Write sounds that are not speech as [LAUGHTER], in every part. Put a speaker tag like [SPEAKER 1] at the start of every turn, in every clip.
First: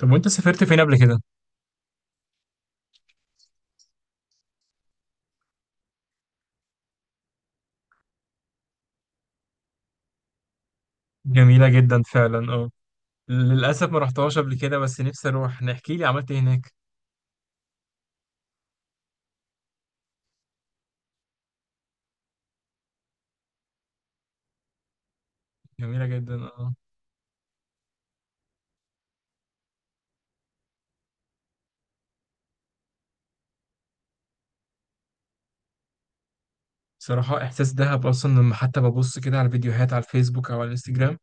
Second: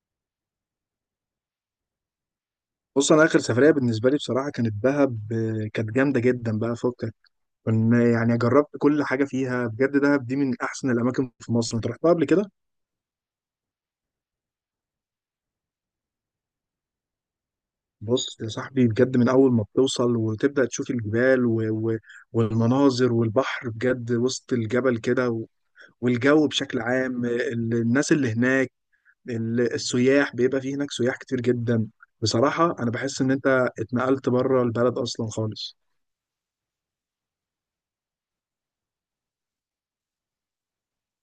[SPEAKER 1] طب وانت سافرت فين قبل كده؟
[SPEAKER 2] بص انا اخر سفريه بالنسبه لي بصراحه كانت دهب آه، كانت جامده جدا بقى فكك. كنا يعني جربت كل حاجه فيها بجد. دهب دي من احسن الاماكن في
[SPEAKER 1] جميلة
[SPEAKER 2] مصر، انت
[SPEAKER 1] جدا
[SPEAKER 2] رحتها قبل كده؟
[SPEAKER 1] فعلا، اه. للأسف ما رحتهاش قبل كده. بس نفسي أروح. نحكي لي عملت ايه هناك؟
[SPEAKER 2] بص يا صاحبي بجد من اول ما بتوصل وتبدا تشوف الجبال والمناظر والبحر بجد وسط الجبل كده
[SPEAKER 1] جميلة جدا،
[SPEAKER 2] والجو
[SPEAKER 1] اه.
[SPEAKER 2] بشكل عام آه، الناس اللي هناك، السياح بيبقى فيه هناك سياح كتير جدا. بصراحه انا بحس ان انت اتنقلت بره البلد اصلا خالص.
[SPEAKER 1] بصراحة إحساس دهب أصلا لما حتى ببص كده على فيديوهات على الفيسبوك أو على الانستجرام،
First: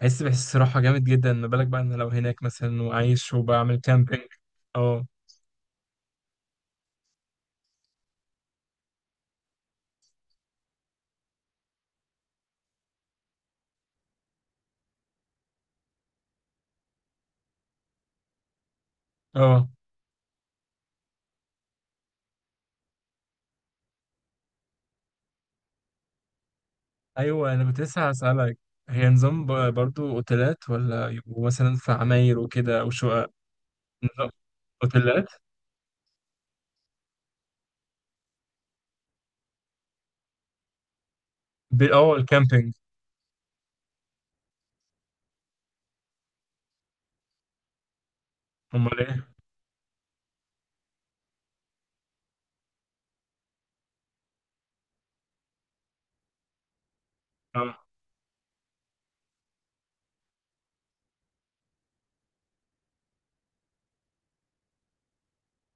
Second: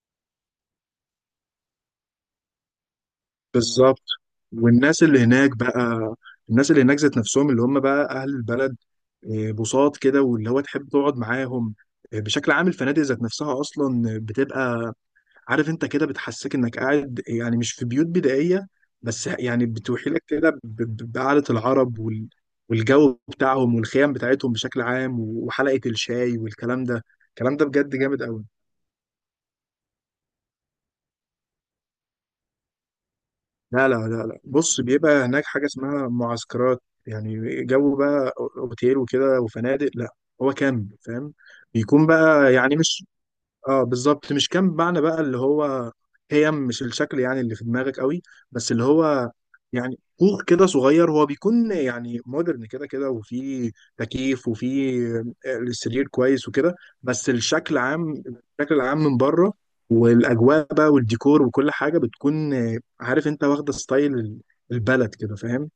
[SPEAKER 1] بحس صراحة جامد جدا. ما بالك بقى إن لو هناك مثلا وعايش وبعمل
[SPEAKER 2] بالظبط.
[SPEAKER 1] كامبينج؟
[SPEAKER 2] والناس
[SPEAKER 1] اه،
[SPEAKER 2] اللي هناك بقى، الناس اللي هناك ذات نفسهم اللي هم بقى اهل البلد، آه، بساط كده واللي هو تحب تقعد معاهم. آه، بشكل عام الفنادق ذات نفسها اصلا بتبقى، عارف انت كده، بتحسسك انك قاعد يعني مش في بيوت بدائيه، بس يعني
[SPEAKER 1] اه.
[SPEAKER 2] بتوحي لك كده بقعده العرب والجو بتاعهم والخيام بتاعتهم بشكل عام وحلقه الشاي والكلام ده.
[SPEAKER 1] أيوه،
[SPEAKER 2] الكلام
[SPEAKER 1] أنا
[SPEAKER 2] ده
[SPEAKER 1] كنت
[SPEAKER 2] بجد
[SPEAKER 1] لسه
[SPEAKER 2] جامد قوي.
[SPEAKER 1] هسألك. هي نظام برضو أوتيلات، ولا يبقوا مثلا في عماير وكده أو شقق؟
[SPEAKER 2] لا لا لا
[SPEAKER 1] نظام
[SPEAKER 2] لا بص بيبقى
[SPEAKER 1] أوتيلات؟
[SPEAKER 2] هناك حاجة اسمها معسكرات. يعني جو بقى اوتيل وكده وفنادق، لا. هو كامب، فاهم؟ بيكون
[SPEAKER 1] اه،
[SPEAKER 2] بقى
[SPEAKER 1] الكامبينج.
[SPEAKER 2] يعني مش، اه بالظبط، مش كام معنى بقى اللي هو، هيم مش الشكل يعني اللي في دماغك قوي، بس اللي
[SPEAKER 1] أمال ايه؟
[SPEAKER 2] هو، يعني كوخ كده صغير، هو بيكون يعني مودرن كده كده، وفيه تكييف، وفيه السرير كويس وكده، بس
[SPEAKER 1] اه.
[SPEAKER 2] الشكل عام، الشكل العام من بره والاجواء بقى والديكور وكل حاجه بتكون آه، عارف انت، واخده ستايل البلد كده، فاهم؟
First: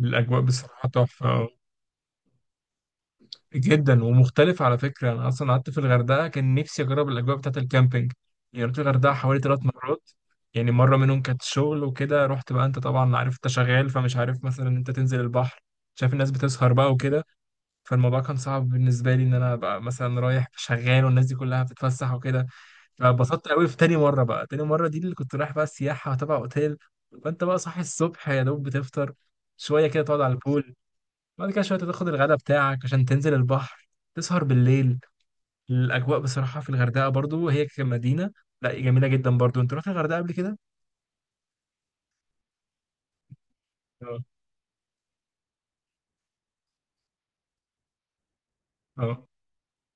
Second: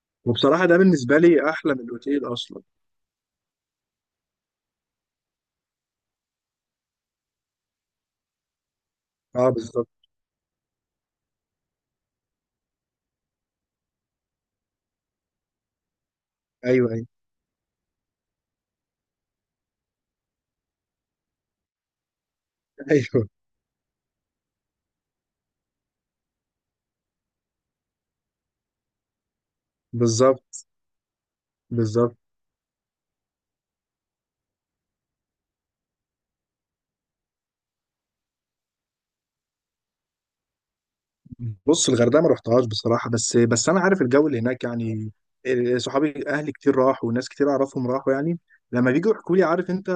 [SPEAKER 1] الأجواء
[SPEAKER 2] وبصراحه ده
[SPEAKER 1] بصراحة
[SPEAKER 2] بالنسبه
[SPEAKER 1] تحفة آه.
[SPEAKER 2] لي احلى من الاوتيل اصلا.
[SPEAKER 1] جدا ومختلف، على فكرة. أنا أصلا قعدت في الغردقة، كان نفسي أجرب الأجواء بتاعة الكامبينج. يعني رحت الغردقة حوالي
[SPEAKER 2] اه
[SPEAKER 1] ثلاث
[SPEAKER 2] بالظبط.
[SPEAKER 1] مرات. يعني مرة منهم كانت شغل وكده، رحت بقى، أنت طبعا عارف، أنت شغال فمش عارف مثلا إن أنت تنزل البحر، شايف الناس بتسهر
[SPEAKER 2] ايوه
[SPEAKER 1] بقى
[SPEAKER 2] ايوه.
[SPEAKER 1] وكده. فالموضوع كان صعب بالنسبة لي إن أنا أبقى مثلا رايح شغال والناس دي كلها بتتفسح وكده.
[SPEAKER 2] [LAUGHS] ايوه.
[SPEAKER 1] فبسطت قوي في تاني مرة. بقى تاني مرة دي اللي كنت رايح بقى السياحة تبع أوتيل. فأنت بقى صاحي الصبح، يا دوب بتفطر شوية، كده تقعد على
[SPEAKER 2] بالظبط.
[SPEAKER 1] البول. بعد كده شوية تاخد
[SPEAKER 2] بالظبط.
[SPEAKER 1] الغداء بتاعك عشان تنزل البحر. تسهر بالليل. الأجواء بصراحة في الغردقة برضو، هي كمدينة لا جميلة جدا برضو. أنت رحت الغردقة قبل كده؟
[SPEAKER 2] بص الغردقه ما رحتهاش بصراحه، بس انا عارف
[SPEAKER 1] اه،
[SPEAKER 2] الجو اللي هناك يعني. إيه، صحابي اهلي كتير راحوا وناس كتير اعرفهم راحوا يعني، لما بيجوا
[SPEAKER 1] اه.
[SPEAKER 2] يحكوا لي، عارف انت.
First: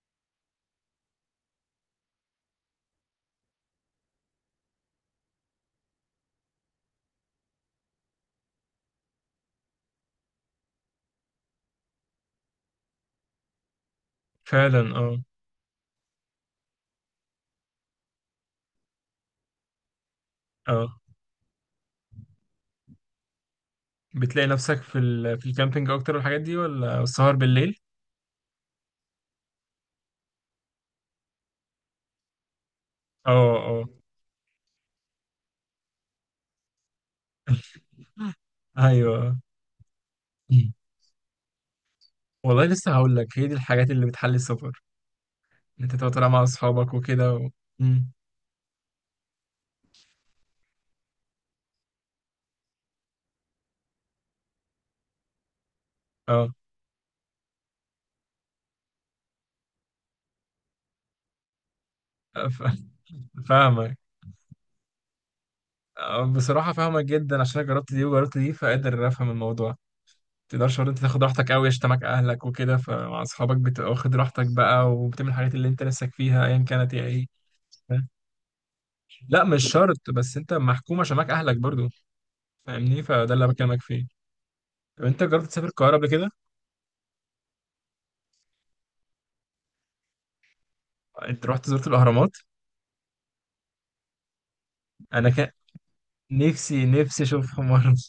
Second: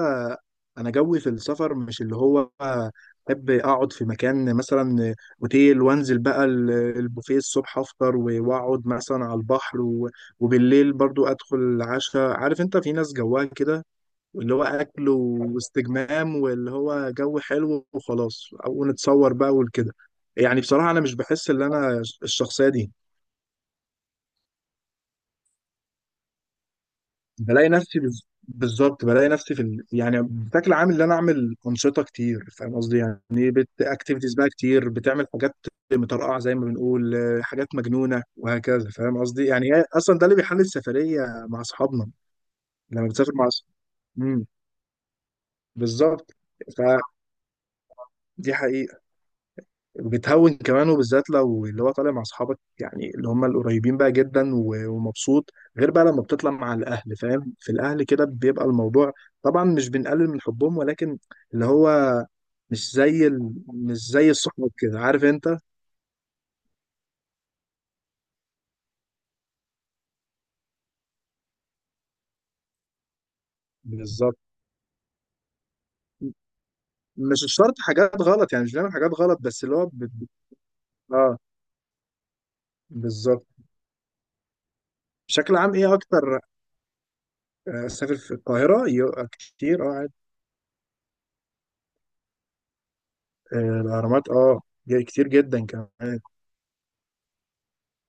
[SPEAKER 2] انا جوي في السفر مش اللي هو احب اقعد في مكان مثلا اوتيل وانزل بقى البوفيه الصبح افطر واقعد مثلا على البحر وبالليل برضو ادخل العشاء، عارف انت في ناس جواها كده، واللي هو
[SPEAKER 1] فعلا،
[SPEAKER 2] اكل
[SPEAKER 1] اه،
[SPEAKER 2] واستجمام واللي هو جو حلو وخلاص او نتصور بقى وكده. يعني بصراحه
[SPEAKER 1] اه.
[SPEAKER 2] انا مش بحس ان انا الشخصيه دي.
[SPEAKER 1] بتلاقي نفسك في في الكامبينج أكتر والحاجات دي، ولا السهر
[SPEAKER 2] بلاقي
[SPEAKER 1] بالليل؟
[SPEAKER 2] نفسي بالظبط، بلاقي نفسي في ال... يعني بشكل عام ان انا اعمل انشطه كتير، فاهم قصدي؟
[SPEAKER 1] اه،
[SPEAKER 2] يعني بت
[SPEAKER 1] اه،
[SPEAKER 2] اكتيفيتيز بقى كتير، بتعمل حاجات مطرقعه زي ما بنقول آه، حاجات مجنونه وهكذا، فاهم
[SPEAKER 1] أيوه.
[SPEAKER 2] قصدي؟ يعني هي اصلا ده اللي
[SPEAKER 1] [CLEARS THROAT]
[SPEAKER 2] بيحل
[SPEAKER 1] مم.
[SPEAKER 2] السفريه مع اصحابنا.
[SPEAKER 1] والله لسه
[SPEAKER 2] لما
[SPEAKER 1] هقول
[SPEAKER 2] بتسافر
[SPEAKER 1] لك، هي
[SPEAKER 2] مع
[SPEAKER 1] دي الحاجات اللي بتحلي
[SPEAKER 2] امم،
[SPEAKER 1] السفر. إن أنت تبقى طالع
[SPEAKER 2] بالظبط.
[SPEAKER 1] مع أصحابك
[SPEAKER 2] فدي
[SPEAKER 1] وكده و... مم.
[SPEAKER 2] حقيقه، بتهون كمان، وبالذات لو اللي هو طالع مع اصحابك يعني اللي هم القريبين بقى جدا ومبسوط. غير بقى لما بتطلع
[SPEAKER 1] اه.
[SPEAKER 2] مع الاهل، فاهم؟ في الاهل كده بيبقى الموضوع، طبعا مش بنقلل من حبهم، ولكن اللي هو
[SPEAKER 1] ف-
[SPEAKER 2] مش زي
[SPEAKER 1] [LAUGHS]
[SPEAKER 2] ال...
[SPEAKER 1] فاهمك.
[SPEAKER 2] مش زي الصحاب كده، عارف انت.
[SPEAKER 1] آه، بصراحة فاهمك جدا عشان أنا جربت دي وجربت دي، فقادر أفهم الموضوع. تقدرش برضه انت تاخد راحتك قوي، يشتمك اهلك وكده. فمع اصحابك بتبقى واخد
[SPEAKER 2] بالظبط.
[SPEAKER 1] راحتك بقى وبتعمل الحاجات اللي انت نفسك فيها ايا كانت هي ايه.
[SPEAKER 2] مش شرط
[SPEAKER 1] فاهم؟
[SPEAKER 2] حاجات غلط يعني، مش بنعمل حاجات غلط،
[SPEAKER 1] لا
[SPEAKER 2] بس
[SPEAKER 1] مش
[SPEAKER 2] اللي هو
[SPEAKER 1] شرط، بس انت محكوم عشان معاك
[SPEAKER 2] اه
[SPEAKER 1] اهلك برضه. فاهمني؟ فده اللي
[SPEAKER 2] بالظبط.
[SPEAKER 1] أنا بكلمك فيه. طب انت جربت
[SPEAKER 2] بشكل
[SPEAKER 1] تسافر
[SPEAKER 2] عام ايه
[SPEAKER 1] القاهره قبل كده؟
[SPEAKER 2] اكتر. آه، سافر في القاهرة كتير اه عادي.
[SPEAKER 1] انت زرت الاهرامات؟
[SPEAKER 2] آه، الاهرامات اه، كتير
[SPEAKER 1] انا كان
[SPEAKER 2] جدا كمان.
[SPEAKER 1] نفسي نفسي اشوفهم مره. [LAUGHS]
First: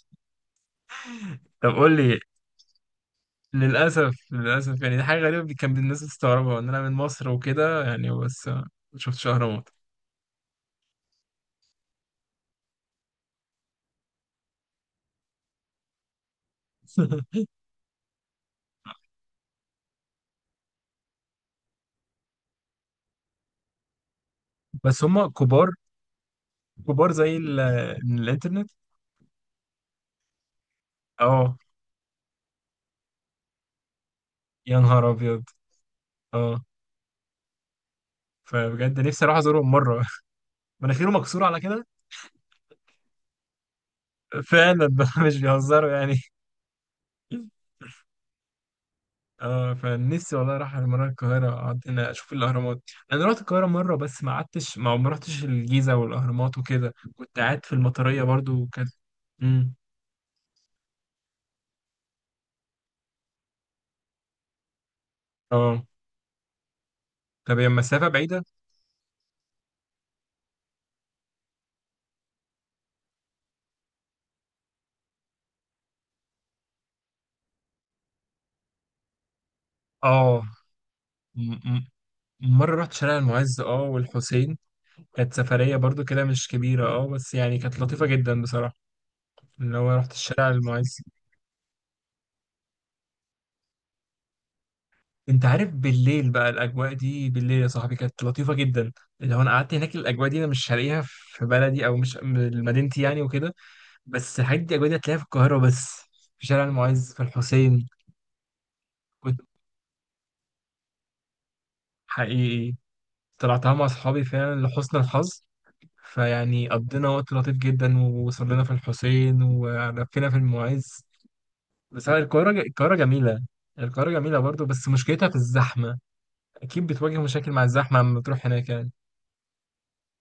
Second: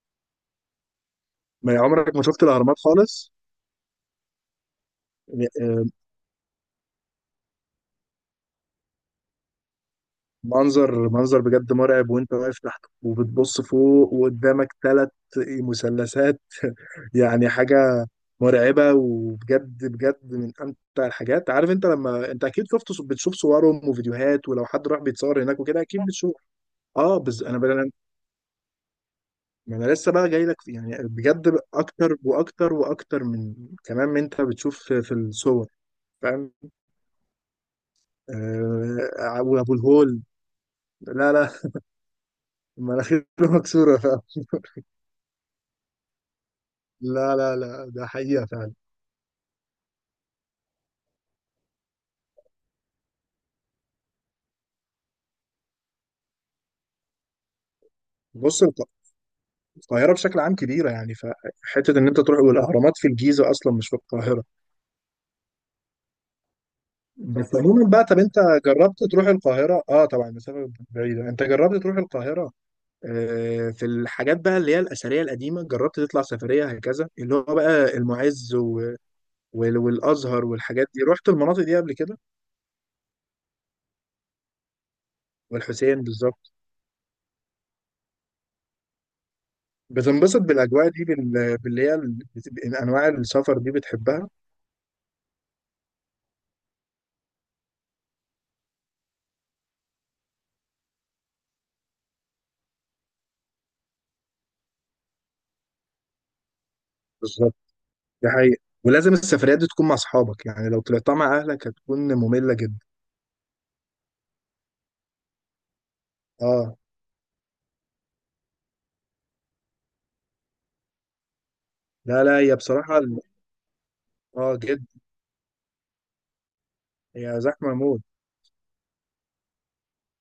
[SPEAKER 1] طب
[SPEAKER 2] ما
[SPEAKER 1] قول
[SPEAKER 2] عمرك
[SPEAKER 1] لي،
[SPEAKER 2] ما شفت الاهرامات خالص؟
[SPEAKER 1] للاسف للاسف، يعني دي حاجه غريبه كان
[SPEAKER 2] آه،
[SPEAKER 1] الناس بتستغربها ان انا من مصر وكده، يعني بس ما شفتش اهرامات.
[SPEAKER 2] منظر منظر بجد مرعب، وانت واقف تحت وبتبص فوق وقدامك ثلاث مثلثات
[SPEAKER 1] [LAUGHS]
[SPEAKER 2] يعني، حاجة مرعبة، وبجد بجد من امتع الحاجات، عارف انت؟ لما انت اكيد شفت، بتشوف صورهم وفيديوهات، ولو حد راح
[SPEAKER 1] بس هم
[SPEAKER 2] بيتصور هناك
[SPEAKER 1] كبار.
[SPEAKER 2] وكده اكيد بتشوف.
[SPEAKER 1] كبار
[SPEAKER 2] اه
[SPEAKER 1] زي
[SPEAKER 2] بس انا
[SPEAKER 1] الانترنت.
[SPEAKER 2] ما انا لسه بقى جاي لك في، يعني
[SPEAKER 1] اه،
[SPEAKER 2] بجد اكتر واكتر واكتر من كمان من انت بتشوف
[SPEAKER 1] يا
[SPEAKER 2] في
[SPEAKER 1] نهار
[SPEAKER 2] في
[SPEAKER 1] ابيض.
[SPEAKER 2] الصور، فاهم؟
[SPEAKER 1] اه، فبجد نفسي اروح
[SPEAKER 2] آه،
[SPEAKER 1] ازورهم
[SPEAKER 2] وابو
[SPEAKER 1] مره.
[SPEAKER 2] الهول.
[SPEAKER 1] [LAUGHS] مناخيره
[SPEAKER 2] لا
[SPEAKER 1] مكسوره
[SPEAKER 2] لا،
[SPEAKER 1] على كده.
[SPEAKER 2] مناخيره [LAUGHS] مكسوره، فاهم؟
[SPEAKER 1] فعلا بقى. [LAUGHS] مش بيهزروا يعني.
[SPEAKER 2] لا لا لا، ده حقيقة فعلا.
[SPEAKER 1] اه، فنفسي والله اروح مره القاهره، اقعد هنا اشوف الاهرامات. انا رحت القاهره مره بس ما قعدتش، ما رحتش الجيزه والاهرامات وكده. كنت قاعد في المطريه برضو،
[SPEAKER 2] بص
[SPEAKER 1] وكانت... امم.
[SPEAKER 2] القاهرة بشكل عام كبيرة يعني، فحتة إن أنت تروح، والأهرامات في الجيزة أصلا مش في القاهرة،
[SPEAKER 1] اه.
[SPEAKER 2] بس
[SPEAKER 1] طب هي
[SPEAKER 2] عموما بقى.
[SPEAKER 1] المسافه
[SPEAKER 2] طب أنت
[SPEAKER 1] بعيده؟
[SPEAKER 2] جربت تروح القاهرة؟ أه طبعا المسافة بعيدة. أنت جربت تروح القاهرة؟ آه، في الحاجات بقى اللي هي الأثرية القديمة، جربت تطلع سفرية هكذا اللي هو بقى المعز
[SPEAKER 1] اه.
[SPEAKER 2] والأزهر والحاجات دي، رحت المناطق
[SPEAKER 1] م-
[SPEAKER 2] دي
[SPEAKER 1] م-
[SPEAKER 2] قبل كده؟
[SPEAKER 1] مره رحت شارع المعز، اه، والحسين. كانت سفريه
[SPEAKER 2] والحسين،
[SPEAKER 1] برضو كده، مش
[SPEAKER 2] بالظبط.
[SPEAKER 1] كبيره اه، بس يعني كانت لطيفه جدا بصراحه. اللي هو رحت
[SPEAKER 2] بتنبسط
[SPEAKER 1] الشارع
[SPEAKER 2] بالأجواء
[SPEAKER 1] المعز.
[SPEAKER 2] دي بال... باللي هي أنواع السفر دي بتحبها؟
[SPEAKER 1] انت عارف بالليل بقى الاجواء دي، بالليل يا صاحبي كانت لطيفه جدا. لو انا قعدت هناك، الاجواء دي انا مش هلاقيها في بلدي او مش مدينتي يعني وكده. بس الحاجات دي، الاجواء دي هتلاقيها في القاهره بس، في شارع المعز، في الحسين.
[SPEAKER 2] دي حقيقة. ولازم
[SPEAKER 1] كنت
[SPEAKER 2] السفريات دي تكون مع أصحابك يعني، لو طلعتها مع أهلك هتكون مملة
[SPEAKER 1] حقيقي
[SPEAKER 2] جدا.
[SPEAKER 1] طلعتها مع اصحابي فعلا لحسن الحظ. فيعني
[SPEAKER 2] اه.
[SPEAKER 1] قضينا وقت لطيف جدا، وصلنا في الحسين ولفينا في المعز. بس
[SPEAKER 2] لا لا،
[SPEAKER 1] القاهره
[SPEAKER 2] هي
[SPEAKER 1] القاهره
[SPEAKER 2] بصراحة ال-.
[SPEAKER 1] جميله. القاهره جميله
[SPEAKER 2] اه
[SPEAKER 1] برضو،
[SPEAKER 2] جدا.
[SPEAKER 1] بس مشكلتها في الزحمه. اكيد بتواجه
[SPEAKER 2] هي
[SPEAKER 1] مشاكل مع
[SPEAKER 2] زحمة
[SPEAKER 1] الزحمه
[SPEAKER 2] موت.
[SPEAKER 1] لما تروح هناك يعني.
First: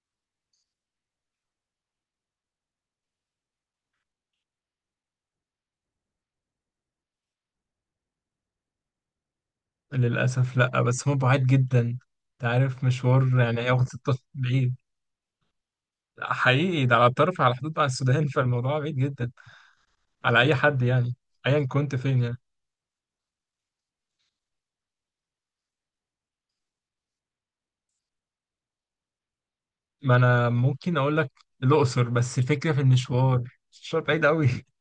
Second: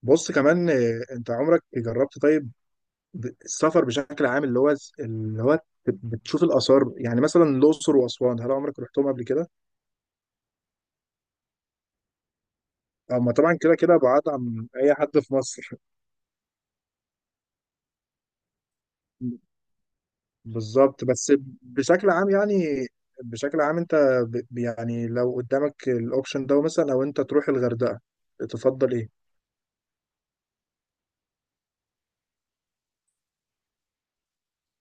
[SPEAKER 2] بص كمان آه، انت عمرك جربت طيب السفر بشكل عام اللي هو، اللي هو بتشوف الآثار، يعني مثلا الأقصر وأسوان، هل عمرك رحتهم قبل كده؟
[SPEAKER 1] للأسف لأ، بس هو بعيد جدا. أنت عارف
[SPEAKER 2] أما
[SPEAKER 1] مشوار،
[SPEAKER 2] طبعا
[SPEAKER 1] يعني
[SPEAKER 2] كده
[SPEAKER 1] هياخد
[SPEAKER 2] كده
[SPEAKER 1] ستة،
[SPEAKER 2] بعاد عن
[SPEAKER 1] بعيد.
[SPEAKER 2] أي حد في مصر.
[SPEAKER 1] حقيقي، ده على الطرف، على حدود مع السودان. [LAUGHS] فالموضوع بعيد جدا
[SPEAKER 2] [LAUGHS]
[SPEAKER 1] على أي حد
[SPEAKER 2] بالظبط
[SPEAKER 1] يعني،
[SPEAKER 2] بس.
[SPEAKER 1] أيا كنت
[SPEAKER 2] بشكل
[SPEAKER 1] فين
[SPEAKER 2] عام
[SPEAKER 1] يعني.
[SPEAKER 2] يعني، بشكل عام انت يعني لو قدامك الأوبشن ده مثلا، لو انت تروح الغردقة، تفضل ايه؟
[SPEAKER 1] ما أنا ممكن أقول لك الأقصر، بس الفكرة في المشوار. المشوار بعيد أوي. [LAUGHS]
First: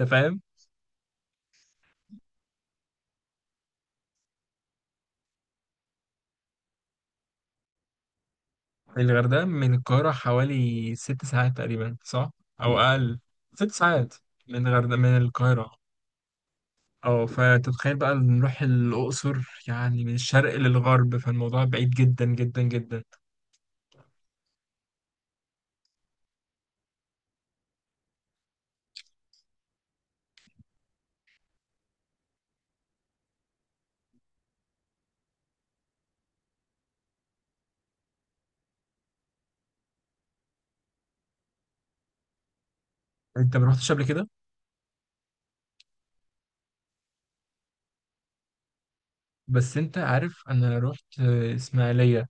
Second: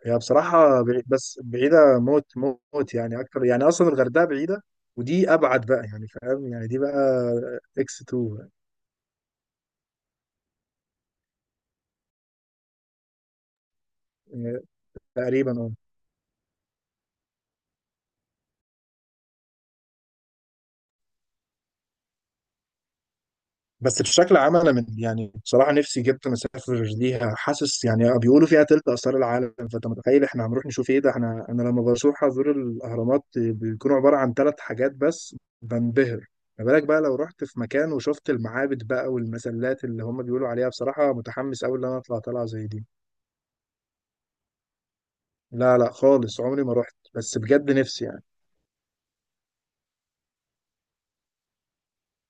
[SPEAKER 1] أنت
[SPEAKER 2] هي
[SPEAKER 1] فاهم.
[SPEAKER 2] بصراحة بعيد، بس بعيدة موت، موت يعني أكتر، يعني أصلا الغردقة بعيدة، ودي أبعد بقى، يعني فاهم يعني دي بقى إكس 2
[SPEAKER 1] الغردقة من القاهرة حوالي 6 ساعات تقريبا، صح؟ أو أقل. 6 ساعات؟
[SPEAKER 2] يعني.
[SPEAKER 1] من الغردقة من
[SPEAKER 2] تقريبا
[SPEAKER 1] القاهرة.
[SPEAKER 2] أه.
[SPEAKER 1] أه. فتتخيل بقى نروح الأقصر، يعني من الشرق للغرب، فالموضوع بعيد جدا جدا جدا.
[SPEAKER 2] بس بشكل عام أنا من، يعني بصراحة نفسي جدا أسافر ليها، حاسس يعني آه، بيقولوا فيها تلت آثار العالم، فأنت متخيل إحنا هنروح نشوف إيه؟ ده إحنا أنا لما بروح أزور الأهرامات بيكونوا عبارة عن ثلاث حاجات بس بنبهر، ما بالك بقى لو رحت في مكان وشفت المعابد بقى والمسلات اللي هم بيقولوا عليها؟ بصراحة متحمس أوي إن أنا أطلع طلعة زي دي.
[SPEAKER 1] انت ما رحتش قبل كده؟
[SPEAKER 2] لا لا خالص عمري ما رحت، بس بجد نفسي يعني.
[SPEAKER 1] بس انت عارف، انا رحت آه، اسماعيليه.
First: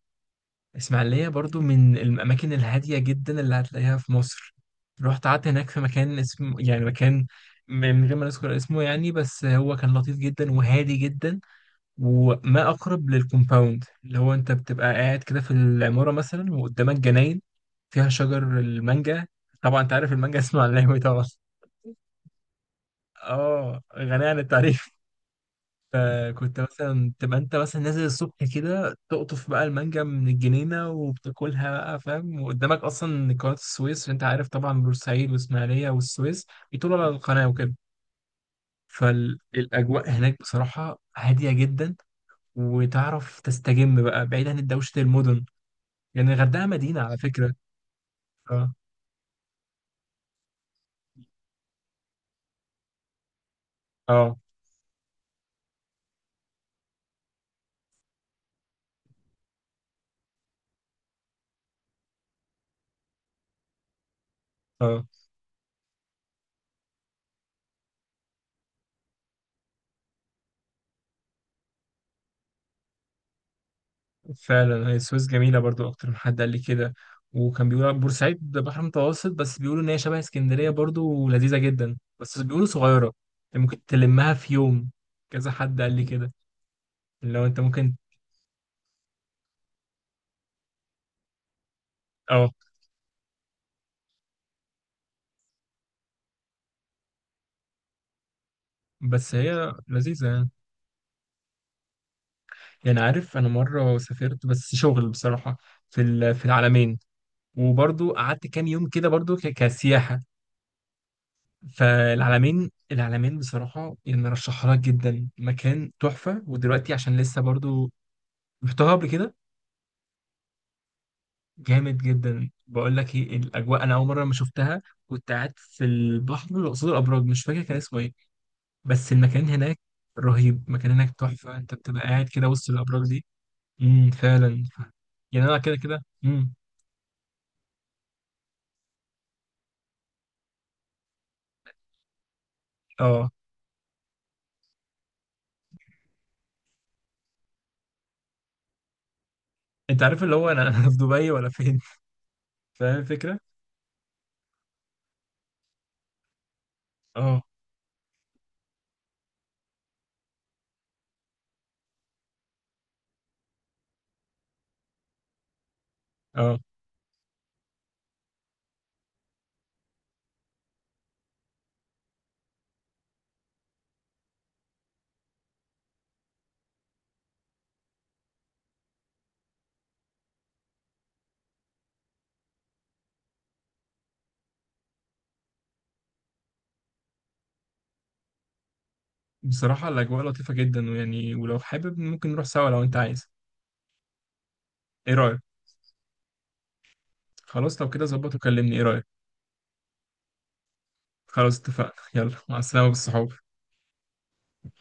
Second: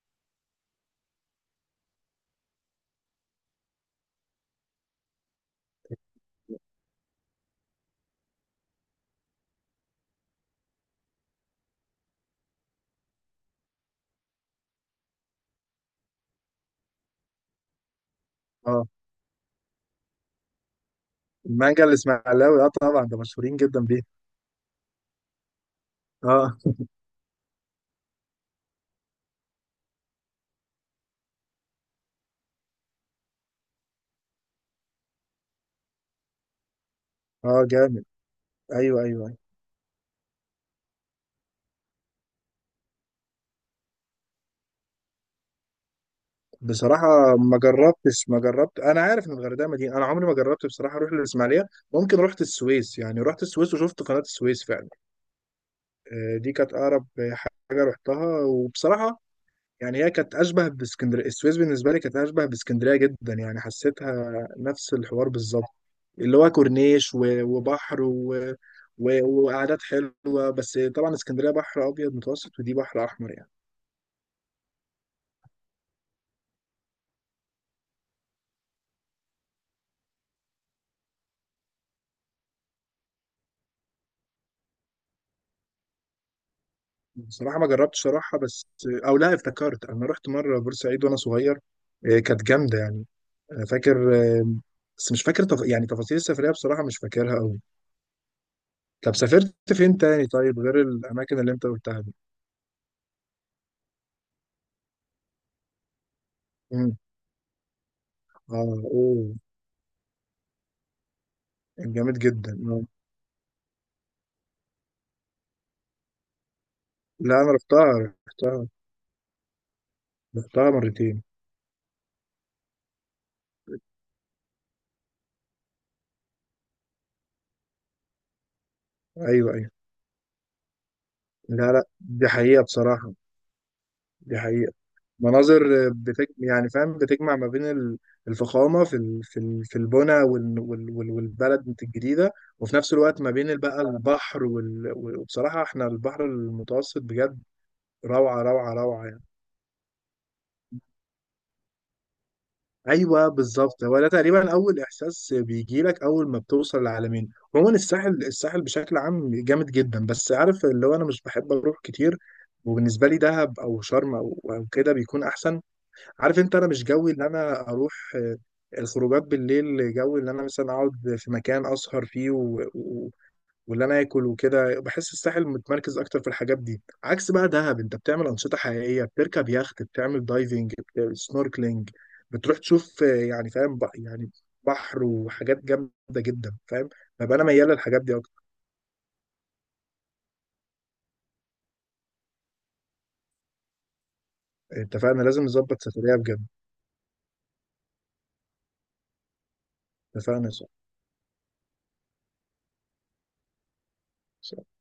[SPEAKER 1] اسماعيليه برضو من الاماكن الهاديه جدا اللي هتلاقيها في مصر. رحت قعدت هناك في مكان اسمه، يعني مكان، من غير ما نذكر اسمه يعني، بس هو كان لطيف جدا وهادي جدا. وما اقرب للكومباوند، اللي هو انت بتبقى قاعد كده في العماره مثلا وقدامك جناين فيها شجر
[SPEAKER 2] اه.
[SPEAKER 1] المانجا. طبعا انت عارف المانجا، [LAUGHS] اسمه على طبعا.
[SPEAKER 2] المانجا الاسماعيلاوي، اه طبعا ده مشهورين جدا
[SPEAKER 1] اه،
[SPEAKER 2] بيه.
[SPEAKER 1] غني عن التعريف.
[SPEAKER 2] اه.
[SPEAKER 1] فكنت مثلا تبقى انت مثلا نازل الصبح كده، تقطف بقى المانجا من الجنينه وبتاكلها بقى، فاهم، وقدامك اصلا قناه السويس، اللي انت عارف طبعا بورسعيد واسماعيليه والسويس بيطولوا على القناه
[SPEAKER 2] اه
[SPEAKER 1] وكده.
[SPEAKER 2] جامد. ايوه ايوه أيوة.
[SPEAKER 1] فالاجواء هناك بصراحه هاديه جدا. وتعرف تستجم بقى بعيد عن دوشه المدن، لان يعني الغردقه مدينه على
[SPEAKER 2] بصراحة
[SPEAKER 1] فكره.
[SPEAKER 2] ما جربتش، ما
[SPEAKER 1] اه،
[SPEAKER 2] جربت. أنا عارف إن الغردقة مدينة، أنا عمري ما جربت بصراحة أروح للإسماعيلية. ممكن رحت السويس يعني، رحت السويس وشفت قناة
[SPEAKER 1] اه،
[SPEAKER 2] السويس فعلا. آه، دي كانت أقرب حاجة رحتها، وبصراحة يعني هي كانت اشبه باسكندريه. السويس بالنسبه لي كانت اشبه باسكندريه جدا يعني، حسيتها نفس
[SPEAKER 1] اه.
[SPEAKER 2] الحوار بالظبط. اللي هو كورنيش وبحر وقعدات حلوه، بس طبعا اسكندريه بحر ابيض متوسط، ودي بحر احمر يعني.
[SPEAKER 1] فعلا. هي السويس جميلة برضو، أكتر من حد قال لي كده. وكان بيقول بورسعيد بحر متوسط، بس بيقولوا إن هي شبه اسكندرية برضو ولذيذة جدا، بس بيقولوا صغيرة، يعني ممكن تلمها في يوم. كذا حد قال لي كده، لو
[SPEAKER 2] بصراحه
[SPEAKER 1] أنت
[SPEAKER 2] ما
[SPEAKER 1] ممكن.
[SPEAKER 2] جربتش صراحه، بس او لا افتكرت انا رحت مره بورسعيد وانا صغير، إيه، كانت
[SPEAKER 1] أه،
[SPEAKER 2] جامده يعني. انا فاكر آه، بس مش فاكر يعني تفاصيل السفريه بصراحه مش فاكرها قوي. طب
[SPEAKER 1] بس هي
[SPEAKER 2] سافرت فين
[SPEAKER 1] لذيذة
[SPEAKER 2] تاني
[SPEAKER 1] يعني.
[SPEAKER 2] طيب غير الاماكن اللي انت قلتها دي؟
[SPEAKER 1] يعني عارف، أنا مرة سافرت بس شغل بصراحة في في
[SPEAKER 2] امم.
[SPEAKER 1] العلمين. وبرضو قعدت
[SPEAKER 2] اه.
[SPEAKER 1] كام يوم كده
[SPEAKER 2] اوه.
[SPEAKER 1] برضو كسياحة.
[SPEAKER 2] جامد جدا
[SPEAKER 1] فالعلمين
[SPEAKER 2] آه.
[SPEAKER 1] العلمين بصراحة، يعني رشحها لك جدا، مكان تحفة، ودلوقتي عشان
[SPEAKER 2] لا
[SPEAKER 1] لسه
[SPEAKER 2] انا
[SPEAKER 1] برضو
[SPEAKER 2] رحتها، رحتها،
[SPEAKER 1] رحتها قبل كده.
[SPEAKER 2] رحتها مرتين.
[SPEAKER 1] جامد جدا، بقول لك ايه، الاجواء انا اول مره لما شفتها، كنت قاعد في البحر اللي قصاد الابراج، مش فاكر كان اسمه ايه، بس المكان
[SPEAKER 2] ايوه ايوه.
[SPEAKER 1] هناك رهيب. المكان هناك تحفه،
[SPEAKER 2] لا
[SPEAKER 1] انت
[SPEAKER 2] لا
[SPEAKER 1] بتبقى
[SPEAKER 2] دي
[SPEAKER 1] قاعد كده
[SPEAKER 2] حقيقه
[SPEAKER 1] وسط الابراج
[SPEAKER 2] بصراحه،
[SPEAKER 1] دي.
[SPEAKER 2] دي
[SPEAKER 1] فعلا.
[SPEAKER 2] حقيقه.
[SPEAKER 1] يعني انا كده
[SPEAKER 2] مناظر آه،
[SPEAKER 1] كده.
[SPEAKER 2] يعني فاهم بتجمع ما بين الفخامه في ال... في ال... في البنى والبلد الجديده، وفي نفس الوقت
[SPEAKER 1] اه.
[SPEAKER 2] ما بين بقى البحر وبصراحه احنا البحر المتوسط بجد، روعه.
[SPEAKER 1] انت عارف اللي هو، انا انا في دبي ولا فين. [LAUGHS] فاهم
[SPEAKER 2] ايوه
[SPEAKER 1] الفكره.
[SPEAKER 2] بالظبط، هو ده تقريبا اول احساس بيجي لك اول ما بتوصل العلمين.
[SPEAKER 1] اه،
[SPEAKER 2] عموما الساحل بشكل عام جامد جدا، بس عارف اللي هو انا مش بحب اروح كتير، وبالنسبه لي دهب او شرم او كده بيكون احسن. عارف انت
[SPEAKER 1] اه.
[SPEAKER 2] انا مش جوي ان انا اروح آه، الخروجات بالليل، جو ان انا مثلا اقعد في مكان اسهر فيه واللي انا اكل وكده، بحس الساحل متمركز اكتر في الحاجات دي، عكس بقى دهب انت بتعمل انشطه حقيقيه، بتركب يخت، بتعمل دايفنج، سنوركلينج، بتروح تشوف آه، يعني فاهم يعني بحر وحاجات جامده جدا، فاهم؟ فبقى انا ميال للحاجات دي اكتر.
[SPEAKER 1] بصراحه الاجواء لطيفه جدا، ويعني ولو حابب ممكن نروح سوا لو انت عايز. ايه
[SPEAKER 2] اتفقنا،
[SPEAKER 1] رايك؟
[SPEAKER 2] لازم نظبط سفريه بجد.
[SPEAKER 1] خلاص لو كده، ظبط وكلمني. ايه رايك؟
[SPEAKER 2] اتفقنا.
[SPEAKER 1] خلاص اتفقنا، يلا مع السلامه بالصحاب.
[SPEAKER 2] صح.